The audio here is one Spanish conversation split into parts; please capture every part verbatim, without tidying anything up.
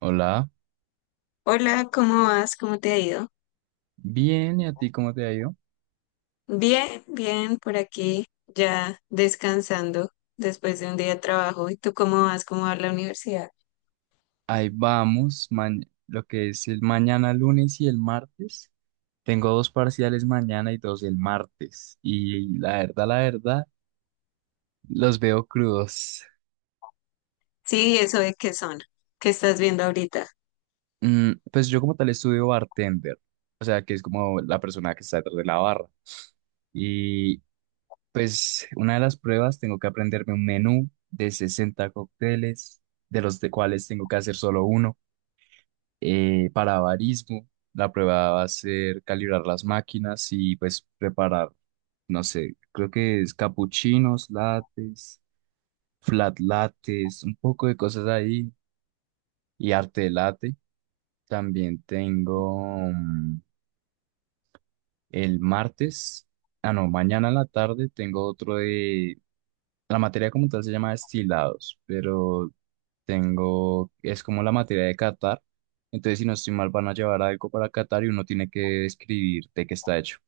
Hola, Hola, ¿cómo vas? ¿Cómo te ha ido? bien, ¿y a ti cómo te ha ido? Bien, bien, por aquí ya descansando después de un día de trabajo. ¿Y tú cómo vas? ¿Cómo va la universidad? Ahí vamos, ma- lo que es el mañana lunes y el martes. Tengo dos parciales mañana y dos el martes. Y la verdad, la verdad, los veo crudos. Sí, eso de qué son, qué estás viendo ahorita. Mm, pues yo como tal estudio bartender, o sea, que es como la persona que está detrás de la barra. Y pues una de las pruebas tengo que aprenderme un menú de sesenta cócteles, de los de cuales tengo que hacer solo uno. Eh, para avarismo. La prueba va a ser calibrar las máquinas y pues preparar, no sé, creo que es capuchinos, lates, flat lates, un poco de cosas ahí y arte de latte. También tengo mm, el martes, ah no, mañana en la tarde tengo otro de, la materia como tal se llama destilados, pero tengo, es como la materia de Qatar. Entonces, si no estoy mal, van a llevar algo para Qatar y uno tiene que escribir de qué está hecho.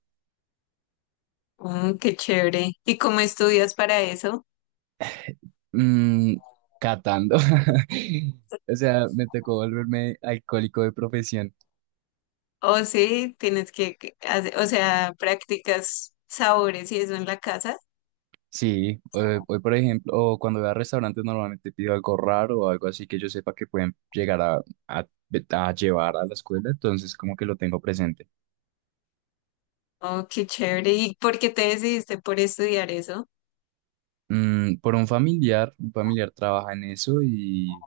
Mm, qué chévere. ¿Y cómo estudias para eso? Mm, Catando. O sea, me tocó volverme alcohólico de profesión. O sí, tienes que, que hace- o sea, practicas sabores y eso en la casa. Sí, eh, hoy, por ejemplo, o cuando voy a restaurantes normalmente pido algo raro o algo así que yo sepa que pueden llegar a, a- a llevar a la escuela, entonces como que lo tengo presente. Oh, qué chévere. ¿Y por qué te decidiste por estudiar eso? Mm, por un familiar, un familiar trabaja en eso y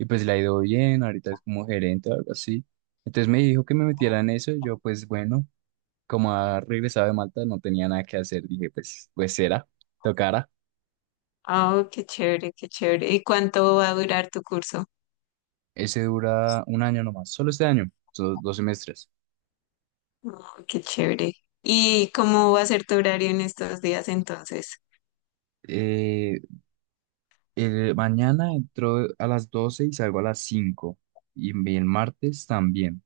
y pues le ha ido bien, ahorita es como gerente o algo así. Entonces me dijo que me metiera en eso y yo pues bueno, como ha regresado de Malta no tenía nada que hacer, dije pues pues será, tocará. Oh, qué chévere, qué chévere. ¿Y cuánto va a durar tu curso? Ese dura un año nomás, solo este año, son dos semestres. Oh, qué chévere. ¿Y cómo va a ser tu horario en estos días entonces? Eh, el, Mañana entro a las doce y salgo a las cinco y el martes también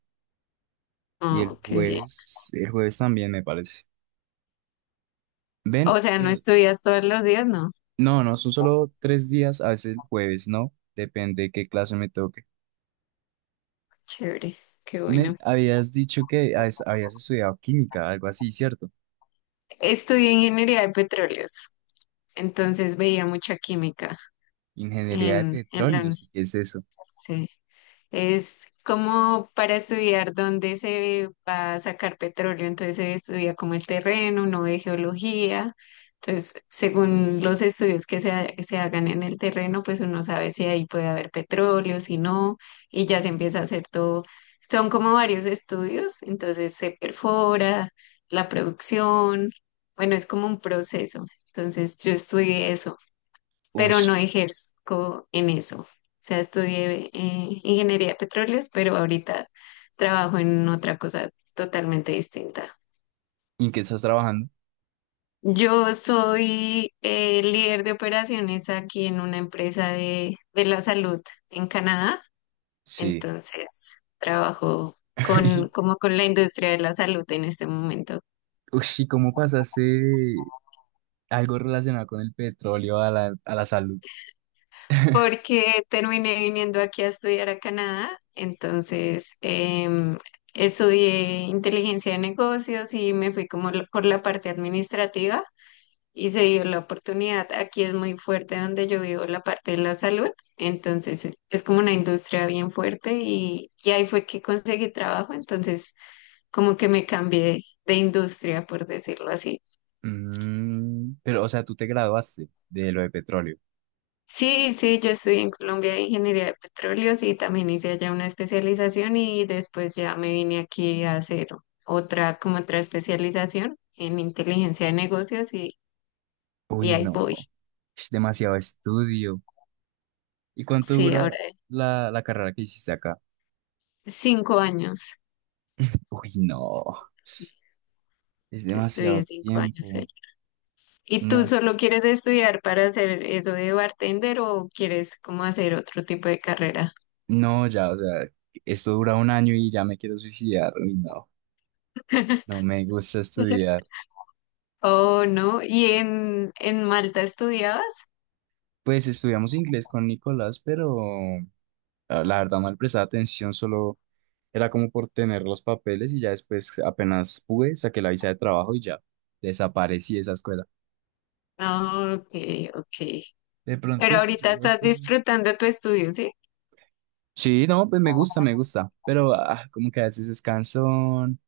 y el Oh, qué bien. jueves, el jueves también me parece. O Ven, sea, ¿no pero estudias todos los días? No. no, no, son solo tres días, a veces el jueves, ¿no? Depende de qué clase me toque. Chévere, qué bueno. Men, habías dicho que has- habías estudiado química, algo así, ¿cierto? Estudié ingeniería de petróleos, entonces veía mucha química Ingeniería de en, en la petróleos, ¿y qué es eso? universidad. Es como para estudiar dónde se va a sacar petróleo, entonces se estudia como el terreno, uno de geología, entonces según los estudios que se, ha- se hagan en el terreno, pues uno sabe si ahí puede haber petróleo, si no, y ya se empieza a hacer todo. Son como varios estudios, entonces se perfora la producción, bueno, es como un proceso, entonces yo estudié eso pero Ush, no ejerzo en eso. O sea, estudié eh, ingeniería de petróleos, pero ahorita trabajo en otra cosa totalmente distinta. ¿y en qué estás trabajando? Yo soy eh, líder de operaciones aquí en una empresa de, de la salud en Canadá, Sí. entonces trabajo Y, con, como con la industria de la salud en este momento. ush, ¿y cómo pasaste de algo relacionado con el petróleo a la, a la salud? Porque terminé viniendo aquí a estudiar a Canadá, entonces em, estudié inteligencia de negocios y me fui como lo- por la parte administrativa y se dio la oportunidad. Aquí es muy fuerte donde yo vivo la parte de la salud, entonces es es como una industria bien fuerte y, y ahí fue que conseguí trabajo, entonces como que me cambié de industria, por decirlo así. Mm, pero, o sea, tú te graduaste de lo de petróleo. Sí, sí, yo estudié en Colombia ingeniería de petróleos y también hice allá una especialización y después ya me vine aquí a hacer otra, como otra especialización en inteligencia de negocios y, y Uy, ahí voy. no. Ush, demasiado estudio. ¿Y cuánto Sí, ahora dura la, la carrera que hiciste acá? cinco años. Uy, no. Es Yo estudié demasiado cinco años allá. tiempo. ¿Y tú No. solo quieres estudiar para hacer eso de bartender o quieres como hacer otro tipo de carrera? No, ya, o sea, esto dura un año y ya me quiero suicidar. Uy, no, no me gusta estudiar. Oh, no. ¿Y en, en Malta estudiabas? Pues estudiamos inglés con Nicolás, pero ah, la verdad no le prestaba atención, solo era como por tener los papeles y ya después apenas pude, saqué la visa de trabajo y ya desaparecí de esa escuela. Ah, ok, ok. De Pero pronto sí ahorita llego a estás ser. disfrutando tu estudio, ¿sí? Sí, no, pues me gusta, me gusta, pero ah, como que a veces es cansón,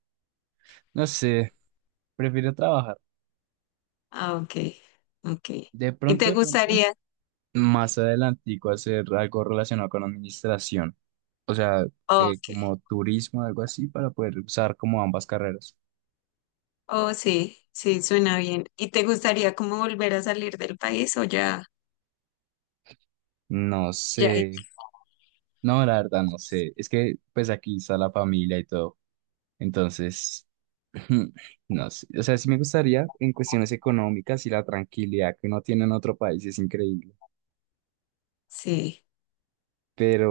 no sé, prefiero trabajar. Ah, ok, ok. De ¿Y pronto, te de pronto. gustaría? Más adelantico hacer algo relacionado con administración, o sea, eh, Ok, como turismo, algo así, para poder usar como ambas carreras. oh sí, sí, suena bien. ¿Y te gustaría como volver a salir del país o ya, No ya? sé, no, la verdad no sé, es que pues aquí está la familia y todo, entonces, no sé, o sea, sí me gustaría en cuestiones económicas y la tranquilidad que uno tiene en otro país es increíble, Sí.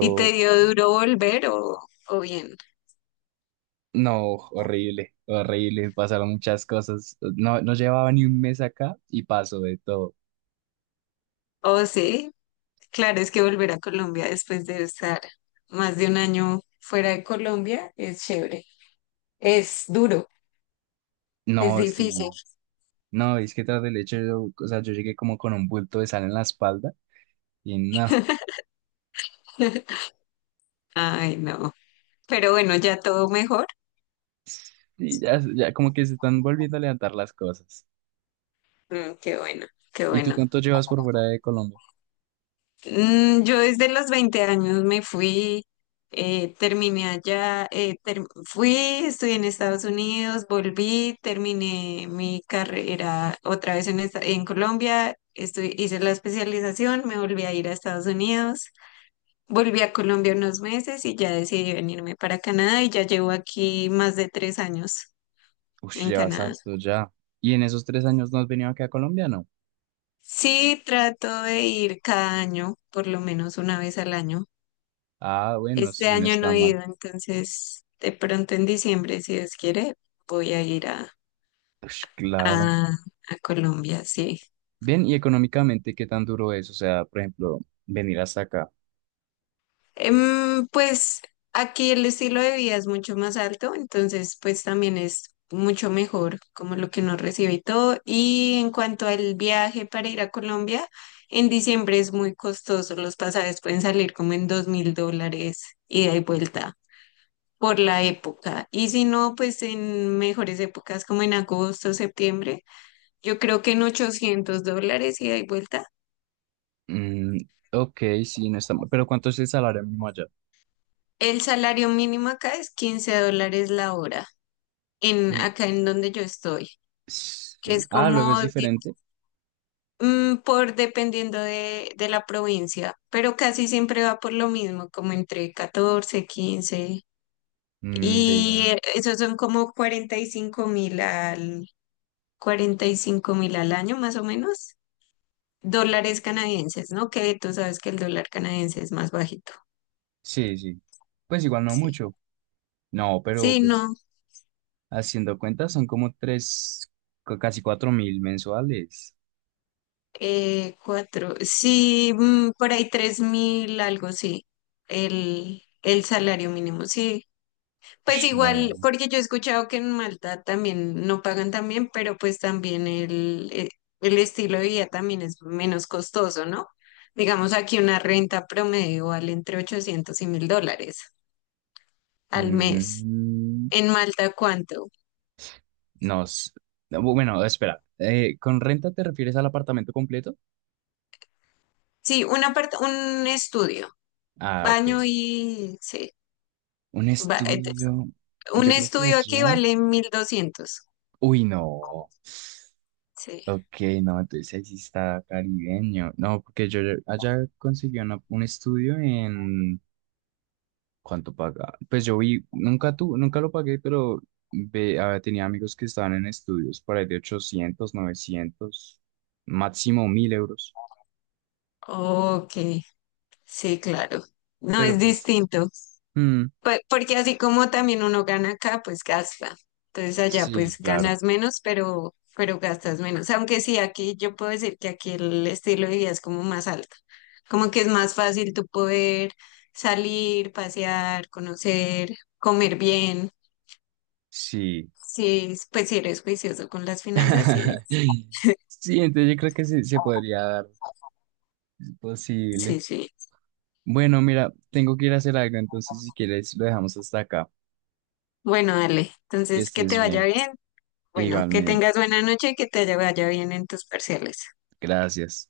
¿Y te dio duro volver o, o bien? no, horrible, horrible, pasaron muchas cosas, no, no llevaba ni un mes acá y pasó de todo. Oh sí, claro, es que volver a Colombia después de estar más de un año fuera de Colombia es chévere. Es duro, es No, difícil. sí. No, es que tras del hecho, yo, o sea, yo llegué como con un bulto de sal en la espalda y no, Ay, no. Pero bueno, ya todo mejor. y ya, ya como que se están volviendo a levantar las cosas. Mm, qué bueno, qué ¿Y tú bueno. cuánto llevas por fuera de Colombia? Mm, Yo desde los veinte años me fui, eh, terminé allá, eh, ter- fui, estudié en Estados Unidos, volví, terminé mi carrera otra vez en, esta- en Colombia, estu- hice la especialización, me volví a ir a Estados Unidos, volví a Colombia unos meses y ya decidí venirme para Canadá y ya llevo aquí más de tres años Uf, en llevas Canadá. harto ya. ¿Y en esos tres años no has venido acá a Colombia, no? Sí, trato de ir cada año, por lo menos una vez al año. Ah, bueno, Este sí, no año no está he mal. ido, entonces de pronto en diciembre, si Dios quiere, voy a ir a, Ush, claro. a, a Colombia, sí. Bien, ¿y económicamente qué tan duro es? O sea, por ejemplo, venir hasta acá. Em, pues aquí el estilo de vida es mucho más alto, entonces pues también es mucho mejor como lo que nos recibe y todo. Y en cuanto al viaje para ir a Colombia, en diciembre es muy costoso, los pasajes pueden salir como en dos mil dólares ida y vuelta por la época. Y si no, pues en mejores épocas como en agosto, septiembre, yo creo que en ochocientos dólares ida y vuelta. Mm, ok, sí, no está mal. Pero ¿cuánto es el salario mínimo allá? El salario mínimo acá es quince dólares la hora, en, Y- acá en donde yo estoy, s- que es ah, Luego como es di- diferente. mm, por dependiendo de, de la provincia, pero casi siempre va por lo mismo, como entre catorce quince. Mm, Y Vea. eh, esos son como cuarenta y cinco mil al, cuarenta y cinco mil al año más o menos. Dólares canadienses, ¿no? Que tú sabes que el dólar canadiense es más bajito. Sí, sí. Pues igual no Sí. mucho. No, pero Sí, no. pues haciendo cuentas son como tres, cu- casi cuatro mil mensuales. Eh, cuatro. Sí, mm, por ahí tres mil, algo sí. El, el salario mínimo, sí. Pues Ush, igual, no. porque yo he escuchado que en Malta también no pagan tan bien, pero pues también el, eh, el estilo de vida también es menos costoso, ¿no? Digamos aquí una renta promedio vale entre ochocientos y mil dólares al mes. Mm, En Malta, ¿cuánto? no. S- no, bu- Bueno, espera. Eh, ¿con renta te refieres al apartamento completo? Sí, una part- un estudio, Ah, ok. baño y, sí, Un ba- et- estudio. un Yo creo que estudio aquí allá. vale mil doscientos. Uy, no. Sí, Ok, no, entonces ahí sí está caribeño. No, porque yo allá conseguí una- un estudio en ¿cuánto paga? Pues yo vi, nunca tu, nunca lo pagué, pero ve- ah, tenía amigos que estaban en estudios por ahí de ochocientos novecientos máximo mil euros. ok, sí, claro. No, Pero es pues, distinto, mm, Pe- porque así como también uno gana acá, pues gasta. Entonces allá sí, pues claro, ganas menos, pero, pero gastas menos. Aunque sí, aquí yo puedo decir que aquí el estilo de vida es como más alto, como que es más fácil tú poder salir, pasear, conocer, comer bien. sí. Sí, pues si eres juicioso con las finanzas, sí es. Sí, entonces yo creo que sí se podría dar, es posible. Sí, sí. Bueno, mira, tengo que ir a hacer algo, entonces si quieres lo dejamos hasta acá. Bueno, dale. Que Entonces, que estés te vaya bien, bien. Bueno, que igualmente. tengas buena noche y que te vaya bien en tus parciales. Gracias.